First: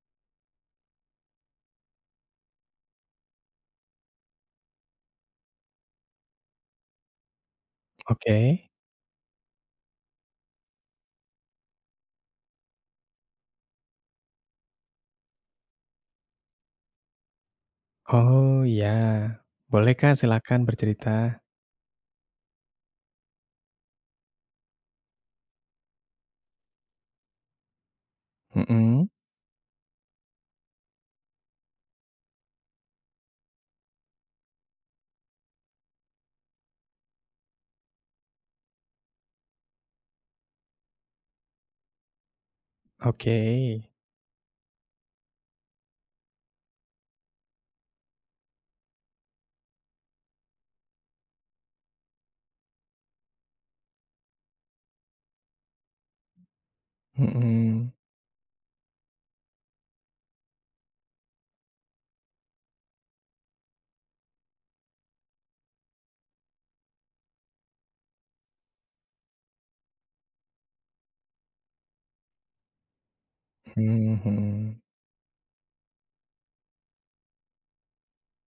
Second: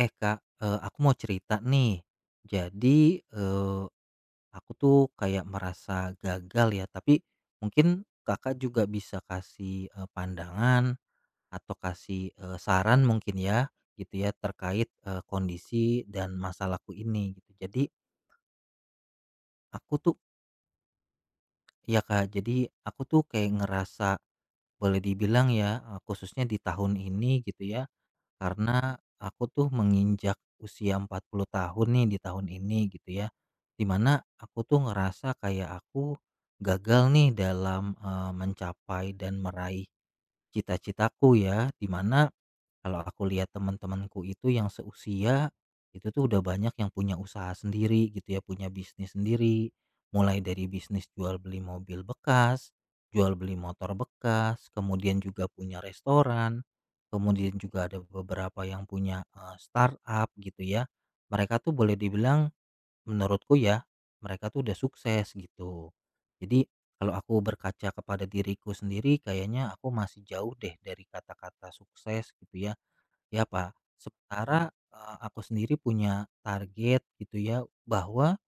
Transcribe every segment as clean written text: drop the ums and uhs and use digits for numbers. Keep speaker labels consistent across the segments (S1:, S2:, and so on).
S1: Eh Kak, aku mau cerita nih. Jadi, aku tuh kayak merasa gagal ya, tapi mungkin Kakak
S2: Oke.
S1: juga bisa kasih, pandangan atau kasih, saran mungkin ya, gitu ya, terkait, kondisi dan masalahku ini gitu. Jadi
S2: Oh, iya.
S1: aku
S2: Boleh
S1: tuh
S2: Kak, silakan bercerita.
S1: ya Kak, jadi aku tuh kayak ngerasa boleh dibilang ya, khususnya di tahun ini gitu ya, karena
S2: Mhm.
S1: aku tuh menginjak usia 40 tahun nih di tahun ini gitu ya. Dimana aku tuh ngerasa kayak aku gagal nih dalam, mencapai dan meraih cita-citaku ya. Dimana kalau aku
S2: Oke.
S1: lihat teman-temanku itu yang seusia, itu tuh udah banyak yang punya usaha sendiri gitu ya, punya bisnis sendiri. Mulai dari bisnis jual beli mobil bekas, jual beli motor bekas, kemudian juga punya restoran, kemudian juga
S2: Mhm.
S1: ada beberapa yang punya startup gitu ya. Mereka tuh boleh dibilang menurutku ya, mereka tuh udah sukses gitu. Jadi kalau aku berkaca kepada diriku sendiri, kayaknya aku masih jauh deh dari kata-kata sukses gitu ya. Ya, Pak.
S2: Mhm
S1: Sementara,
S2: mhm.
S1: aku sendiri punya target gitu ya, bahwa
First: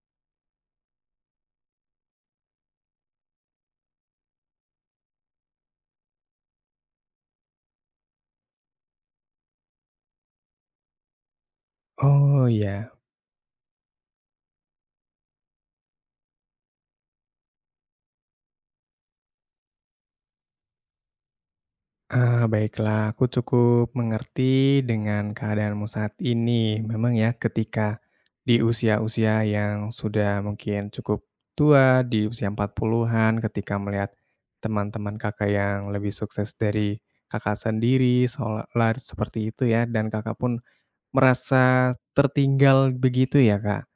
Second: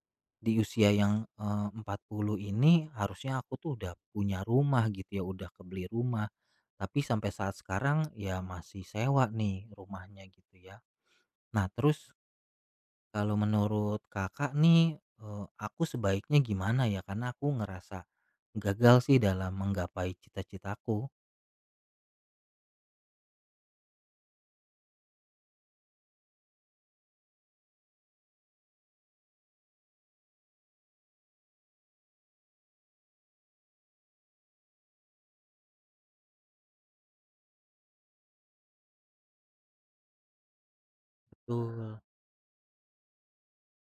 S1: di usia yang, 40 ini harusnya aku tuh udah punya rumah gitu ya, udah kebeli rumah. Tapi sampai saat sekarang ya masih sewa nih rumahnya gitu ya. Nah, terus
S2: Oh, iya.
S1: kalau menurut Kakak nih, aku sebaiknya gimana ya? Karena aku ngerasa gagal sih dalam menggapai cita-citaku.
S2: Ah, baiklah, aku cukup mengerti dengan keadaanmu saat ini. Memang ya ketika di usia-usia yang sudah mungkin cukup tua, di usia 40-an ketika melihat teman-teman Kakak yang lebih sukses dari Kakak sendiri, seolah seperti itu ya, dan Kakak pun merasa
S1: Betul.
S2: tertinggal begitu ya, Kak?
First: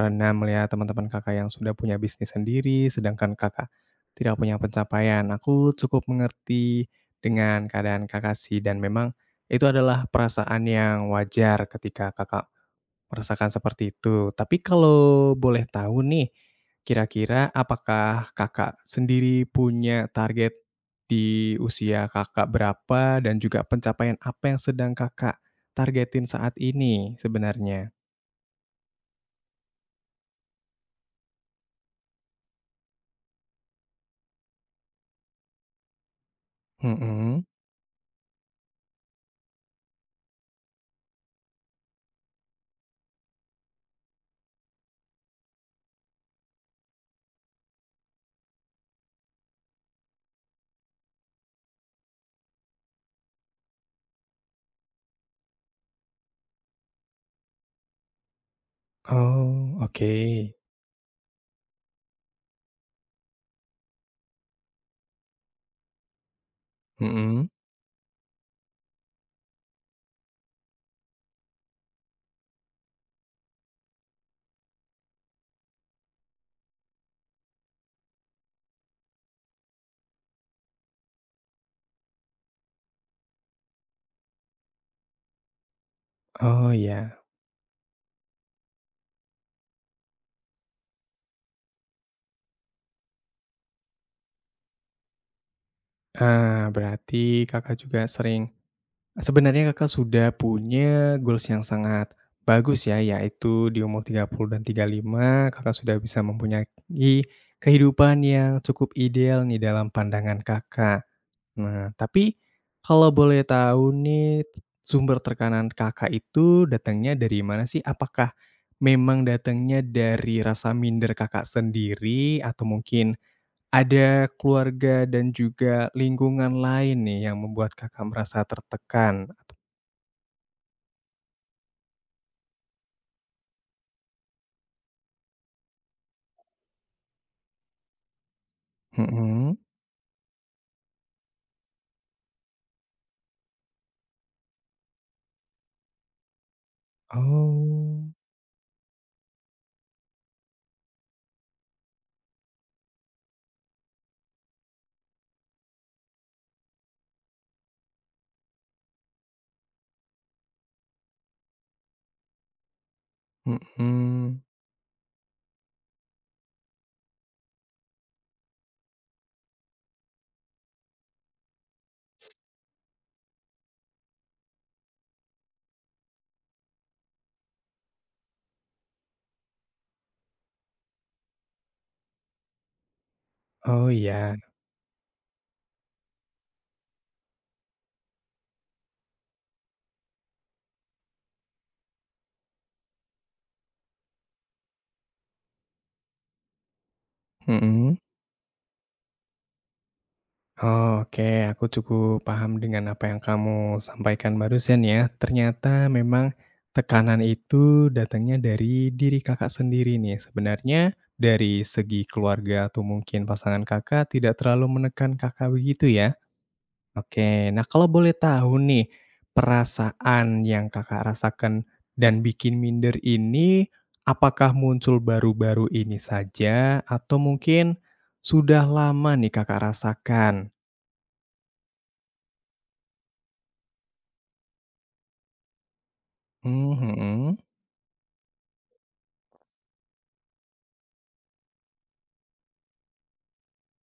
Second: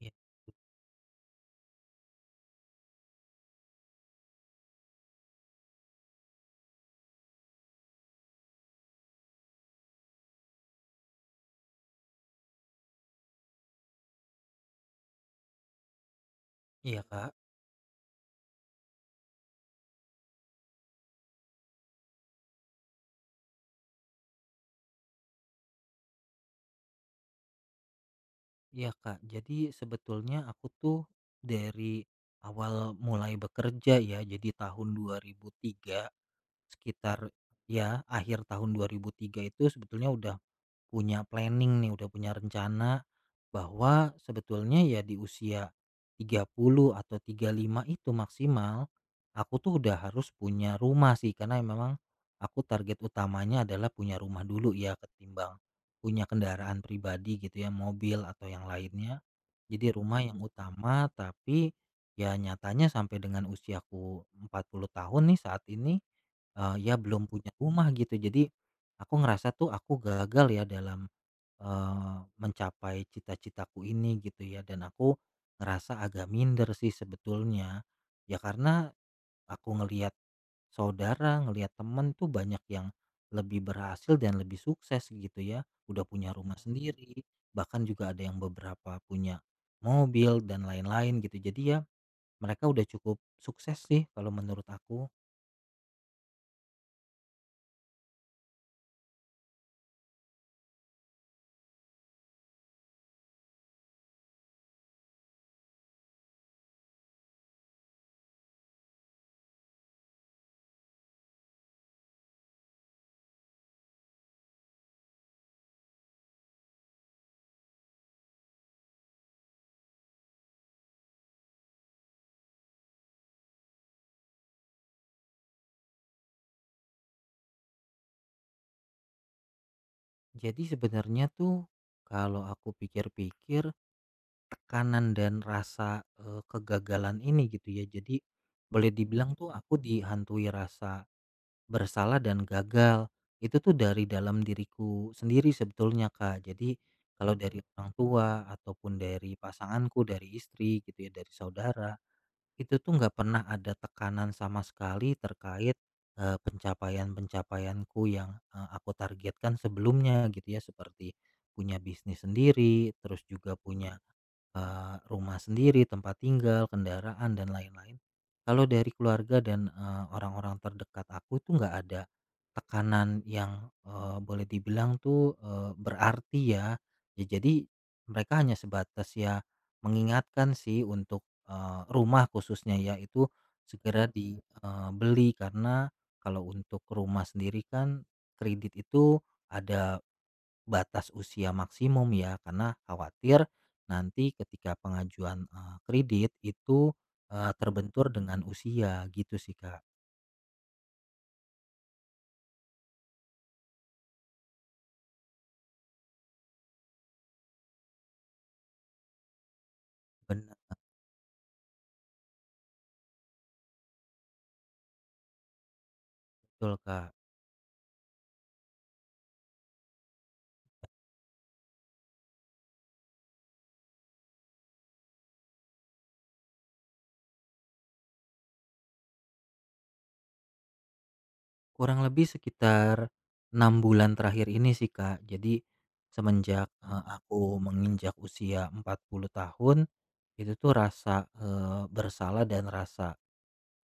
S1: Iya
S2: melihat teman-teman Kakak yang sudah punya bisnis sendiri, sedangkan Kakak tidak punya pencapaian. Aku cukup mengerti dengan keadaan Kakak sih, dan memang itu adalah perasaan yang wajar ketika Kakak merasakan seperti itu. Tapi kalau boleh tahu nih,
S1: iya, Kak.
S2: kira-kira apakah Kakak sendiri punya target di usia Kakak berapa dan juga pencapaian apa yang sedang Kakak targetin saat ini sebenarnya?
S1: Iya Kak, jadi sebetulnya aku tuh dari awal mulai bekerja ya, jadi tahun 2003 sekitar
S2: Mhm.
S1: ya akhir tahun 2003 itu sebetulnya udah punya planning nih, udah punya rencana bahwa sebetulnya ya di usia 30 atau 35 itu maksimal aku tuh udah harus punya rumah sih karena memang aku target utamanya adalah punya rumah dulu ya ketimbang punya kendaraan pribadi gitu ya, mobil atau yang lainnya.
S2: Oh,
S1: Jadi
S2: oke.
S1: rumah yang Mhm. utama tapi ya nyatanya sampai dengan usiaku 40 tahun nih saat ini, ya belum
S2: Mhm.
S1: punya rumah gitu. Jadi aku ngerasa tuh aku gagal ya dalam, mencapai cita-citaku ini gitu ya dan aku ngerasa agak minder sih sebetulnya. Ya karena aku ngelihat saudara, ngelihat temen tuh banyak yang lebih berhasil dan lebih sukses gitu ya, udah punya rumah
S2: Oh, iya.
S1: sendiri, bahkan juga ada yang beberapa punya mobil dan lain-lain gitu. Jadi ya mereka udah cukup sukses sih kalau menurut aku.
S2: Ah, berarti Kakak juga sering sebenarnya Kakak sudah punya goals yang sangat bagus ya, yaitu di umur 30 dan 35, Kakak sudah bisa mempunyai kehidupan yang cukup ideal nih dalam pandangan Kakak. Nah, tapi kalau boleh tahu nih, sumber tekanan Kakak itu datangnya dari mana sih? Apakah memang datangnya dari rasa minder Kakak sendiri atau mungkin ada keluarga dan juga lingkungan lain nih yang membuat Kakak merasa tertekan?
S1: Jadi sebenarnya tuh kalau aku pikir-pikir tekanan dan rasa, kegagalan ini gitu ya. Jadi boleh dibilang tuh
S2: Mhm.
S1: aku dihantui rasa bersalah dan gagal. Itu tuh dari dalam diriku sendiri sebetulnya, Kak. Jadi kalau dari orang
S2: Oh,
S1: tua ataupun dari pasanganku, dari istri gitu ya, dari saudara, itu tuh nggak pernah ada tekanan sama sekali terkait, pencapaian-pencapaianku yang, aku targetkan sebelumnya gitu ya, seperti punya bisnis sendiri, terus juga punya
S2: mhm.
S1: rumah sendiri, tempat tinggal, kendaraan, dan lain-lain. Kalau dari keluarga dan, orang-orang terdekat aku itu nggak ada tekanan yang, boleh dibilang tuh, berarti ya. Ya jadi mereka hanya sebatas ya mengingatkan sih untuk, rumah khususnya ya itu
S2: Oh,
S1: segera
S2: iya.
S1: dibeli karena kalau untuk rumah sendiri kan kredit itu ada batas usia maksimum ya, karena khawatir nanti ketika pengajuan, kredit itu,
S2: Mhm.
S1: terbentur dengan usia gitu sih, Kak.
S2: Oke, aku cukup paham dengan apa yang kamu sampaikan barusan ya. Ternyata memang tekanan itu datangnya dari diri Kakak sendiri nih.
S1: Bener,
S2: Sebenarnya dari segi keluarga atau mungkin pasangan Kakak tidak terlalu menekan Kakak begitu ya?
S1: betul, Kak.
S2: Oke, nah kalau boleh tahu nih, perasaan yang Kakak rasakan dan bikin minder ini, apakah muncul baru-baru ini saja atau mungkin sudah lama nih Kakak rasakan?
S1: Kurang lebih sekitar 6 bulan terakhir ini sih, Kak. Jadi semenjak,
S2: Mmm, mhm.
S1: aku menginjak usia 40 tahun, itu tuh rasa, bersalah dan rasa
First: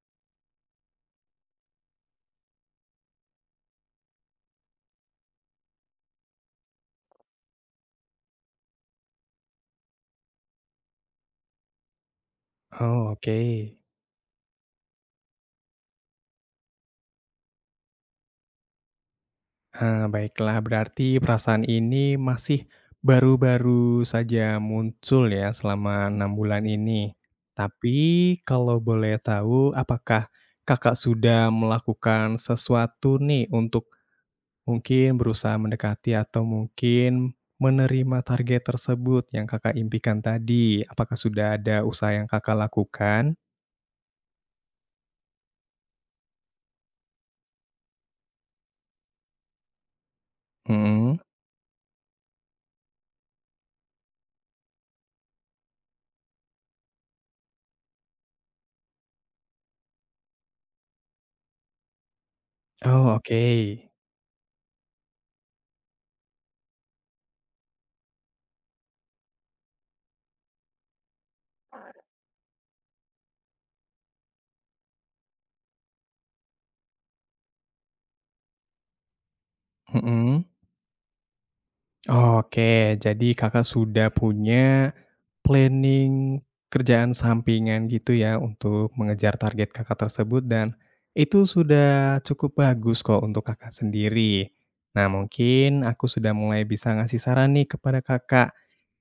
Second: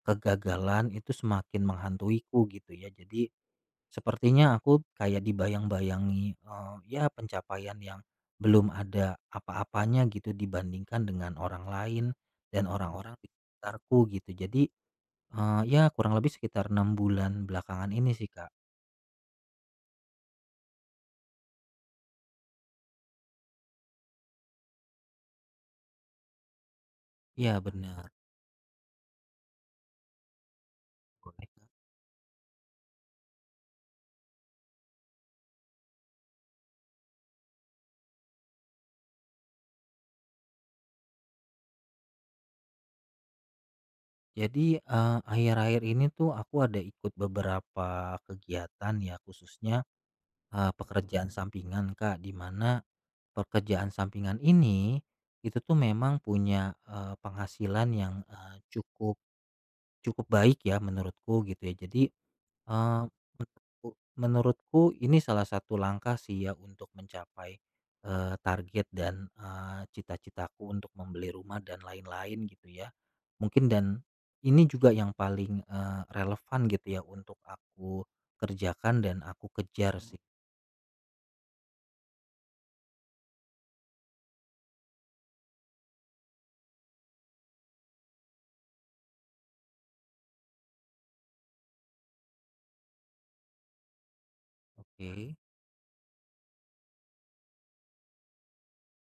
S1: kegagalan itu semakin menghantuiku gitu ya. Jadi sepertinya aku kayak dibayang-bayangi, ya pencapaian yang belum ada apa-apanya gitu dibandingkan dengan orang lain dan
S2: Oh,
S1: orang-orang di
S2: oke.
S1: sekitarku gitu. Jadi, ya kurang lebih sekitar 6 bulan belakangan ini sih, Kak.
S2: Baiklah, berarti perasaan ini masih baru-baru saja muncul ya selama 6 bulan ini.
S1: Iya
S2: Tapi
S1: benar.
S2: kalau boleh tahu, apakah Kakak sudah
S1: Boleh, Kak.
S2: melakukan sesuatu nih untuk mungkin berusaha mendekati atau mungkin menerima target tersebut yang Kakak impikan tadi? Apakah sudah ada usaha yang Kakak lakukan?
S1: Jadi, akhir-akhir ini tuh aku ada ikut beberapa kegiatan ya khususnya,
S2: Mhm.
S1: pekerjaan sampingan, Kak, di mana pekerjaan sampingan ini, itu tuh memang punya, penghasilan yang, cukup cukup baik ya menurutku gitu ya. Jadi, eee,
S2: Oh, oke.
S1: menurutku menurutku ini salah satu langkah sih ya untuk mencapai, target dan, cita-citaku untuk membeli rumah dan lain-lain gitu ya. Mungkin dan ini juga yang paling, relevan gitu ya untuk aku kerjakan dan aku kejar sih.
S2: Mhm. Oke, jadi Kakak sudah punya planning kerjaan sampingan gitu ya untuk mengejar target Kakak tersebut dan itu sudah cukup bagus kok untuk Kakak sendiri. Nah,
S1: Oke,
S2: mungkin aku sudah mulai bisa ngasih saran nih kepada Kakak.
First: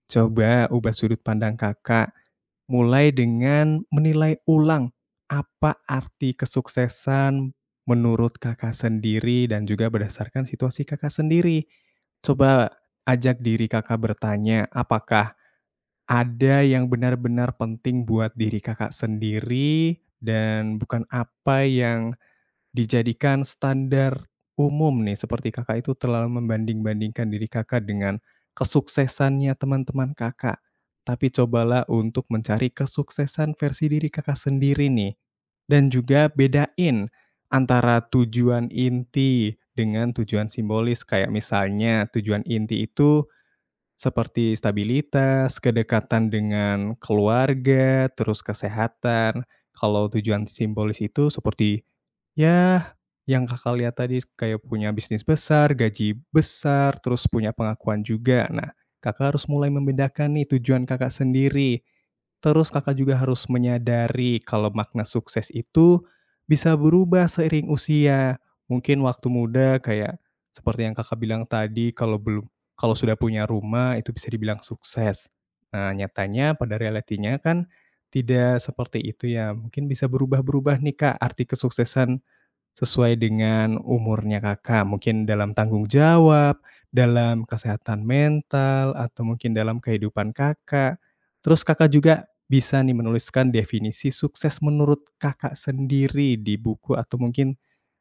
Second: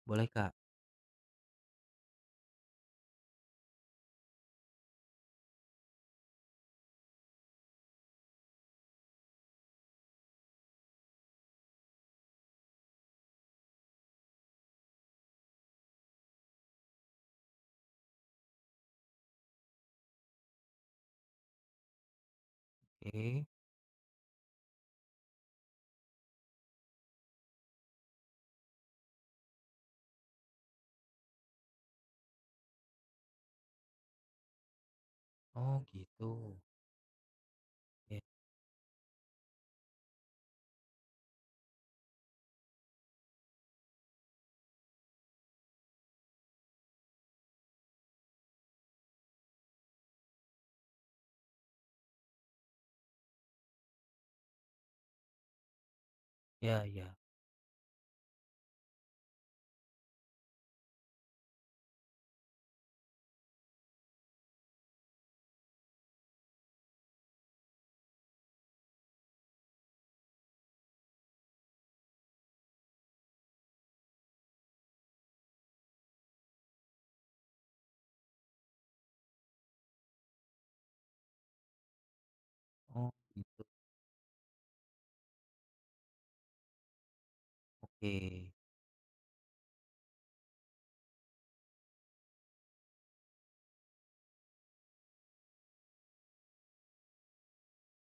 S1: boleh Kak,
S2: Coba ubah sudut pandang Kakak, mulai dengan menilai ulang apa arti kesuksesan menurut Kakak sendiri dan juga berdasarkan situasi Kakak sendiri. Coba ajak diri Kakak bertanya, apakah ada yang benar-benar penting buat diri Kakak sendiri dan bukan apa yang dijadikan
S1: oke.
S2: standar umum nih, seperti Kakak itu terlalu membanding-bandingkan diri Kakak dengan kesuksesannya teman-teman Kakak. Tapi cobalah untuk mencari kesuksesan versi diri Kakak sendiri nih.
S1: Oh
S2: Dan
S1: gitu.
S2: juga bedain antara
S1: Ya
S2: tujuan inti dengan tujuan simbolis, kayak misalnya tujuan inti itu seperti stabilitas, kedekatan dengan keluarga, terus kesehatan. Kalau tujuan simbolis itu seperti, ya yang Kakak lihat tadi kayak punya bisnis besar, gaji
S1: ya
S2: besar,
S1: ya.
S2: terus punya pengakuan juga. Nah, Kakak harus mulai membedakan nih tujuan Kakak sendiri. Terus Kakak juga harus menyadari kalau makna sukses itu bisa berubah seiring usia. Mungkin waktu muda kayak seperti yang Kakak bilang tadi, kalau belum kalau sudah punya rumah itu bisa dibilang sukses. Nah, nyatanya pada realitinya kan tidak seperti itu ya. Mungkin bisa berubah-berubah nih, Kak, arti kesuksesan
S1: Oh
S2: sesuai
S1: gitu.
S2: dengan umurnya Kakak. Mungkin dalam tanggung jawab, dalam kesehatan
S1: Oke,
S2: mental, atau mungkin dalam kehidupan Kakak. Terus Kakak juga bisa nih menuliskan definisi sukses menurut Kakak sendiri di buku atau mungkin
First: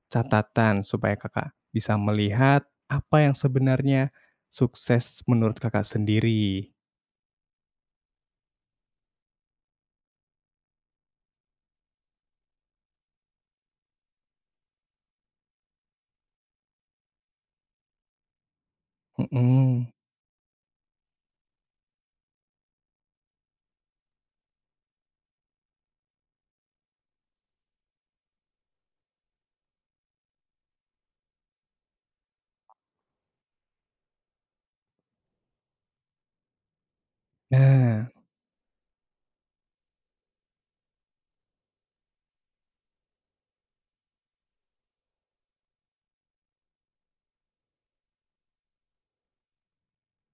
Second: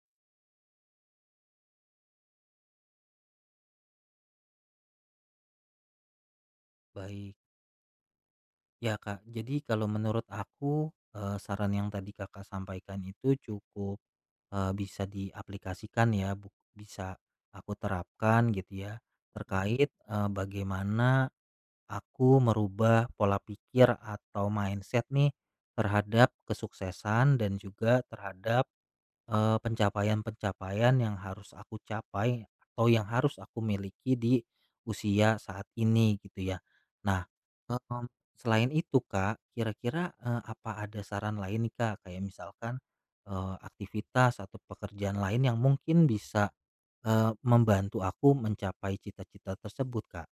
S2: catatan supaya Kakak bisa melihat apa yang sebenarnya sukses menurut Kakak sendiri.
S1: baik. Ya Kak, jadi kalau menurut aku, saran yang tadi Kakak sampaikan itu cukup, bisa diaplikasikan ya, bisa aku terapkan gitu ya, terkait,
S2: Mhm.
S1: bagaimana aku merubah pola pikir atau mindset nih terhadap kesuksesan dan juga terhadap pencapaian-pencapaian yang harus aku capai atau yang harus aku miliki di usia saat ini gitu ya. Nah, mmm,
S2: Nah.
S1: selain itu Kak, kira-kira, apa ada saran lain nih Kak, kayak misalkan, aktivitas atau pekerjaan lain yang mungkin bisa, membantu aku mencapai cita-cita tersebut Kak?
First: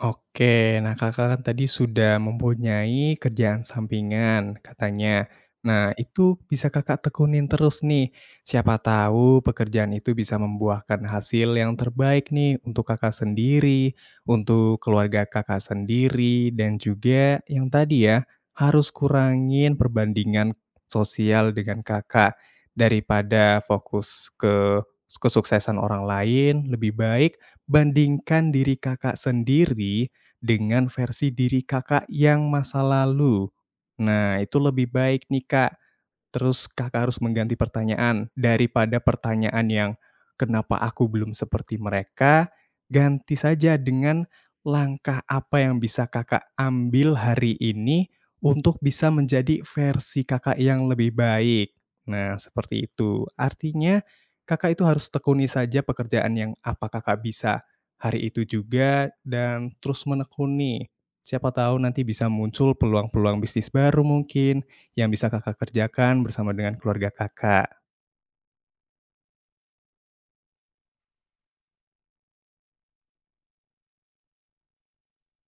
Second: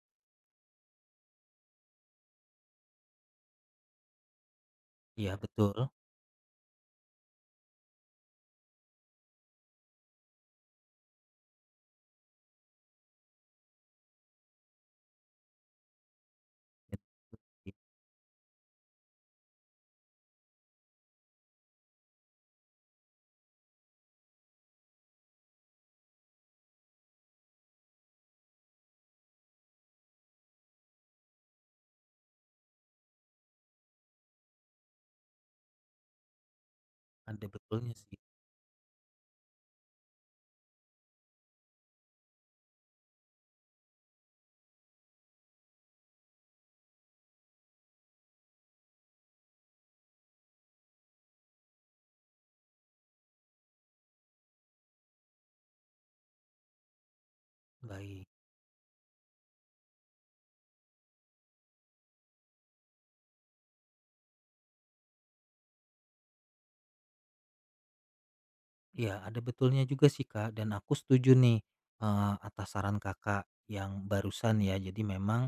S2: Oke, nah Kakak kan tadi sudah mempunyai kerjaan sampingan katanya.
S1: Iya betul.
S2: Nah itu bisa Kakak tekunin terus nih, siapa tahu pekerjaan itu bisa membuahkan hasil yang terbaik nih untuk Kakak sendiri, untuk keluarga Kakak sendiri, dan
S1: Jadi,
S2: juga yang tadi ya, harus kurangin perbandingan sosial dengan Kakak daripada fokus ke kesuksesan orang lain lebih baik bandingkan diri Kakak sendiri dengan versi diri Kakak yang masa lalu. Nah, itu lebih baik nih, Kak. Terus Kakak harus
S1: ada
S2: mengganti
S1: betulnya sih.
S2: pertanyaan, daripada pertanyaan yang, "Kenapa aku belum seperti mereka?" ganti saja dengan, "Langkah apa yang bisa Kakak ambil hari ini untuk bisa menjadi versi Kakak yang lebih baik?" Nah, seperti itu. Artinya Kakak itu harus tekuni saja pekerjaan yang apa Kakak bisa
S1: Baik.
S2: hari itu juga dan terus menekuni. Siapa tahu nanti bisa muncul peluang-peluang bisnis baru mungkin, yang bisa Kakak kerjakan bersama dengan keluarga Kakak.
S1: Iya, ada betulnya juga sih, Kak, dan aku setuju nih, atas saran Kakak yang barusan ya. Jadi memang,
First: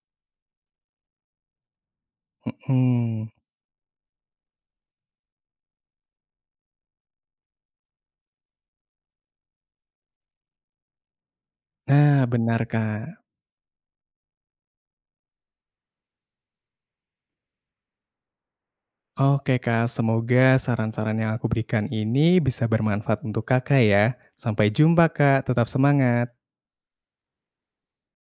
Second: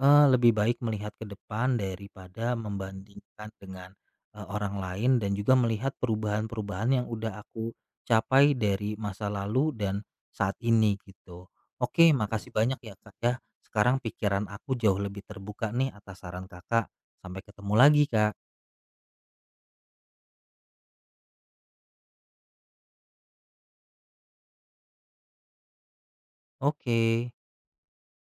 S1: lebih baik melihat ke depan daripada
S2: Mhm.
S1: membandingkan dengan, orang lain dan juga melihat perubahan-perubahan yang udah aku capai dari masa lalu dan saat ini gitu. Oke,
S2: Nah,
S1: makasih
S2: benar,
S1: banyak ya,
S2: Kak.
S1: Kak, ya. Sekarang pikiran aku jauh lebih terbuka nih atas saran Kakak. Sampai ketemu lagi, Kak.
S2: Oke, Kak, semoga saran-saran yang aku berikan ini bisa bermanfaat untuk Kakak ya. Sampai jumpa, Kak, tetap semangat.
S1: Oke.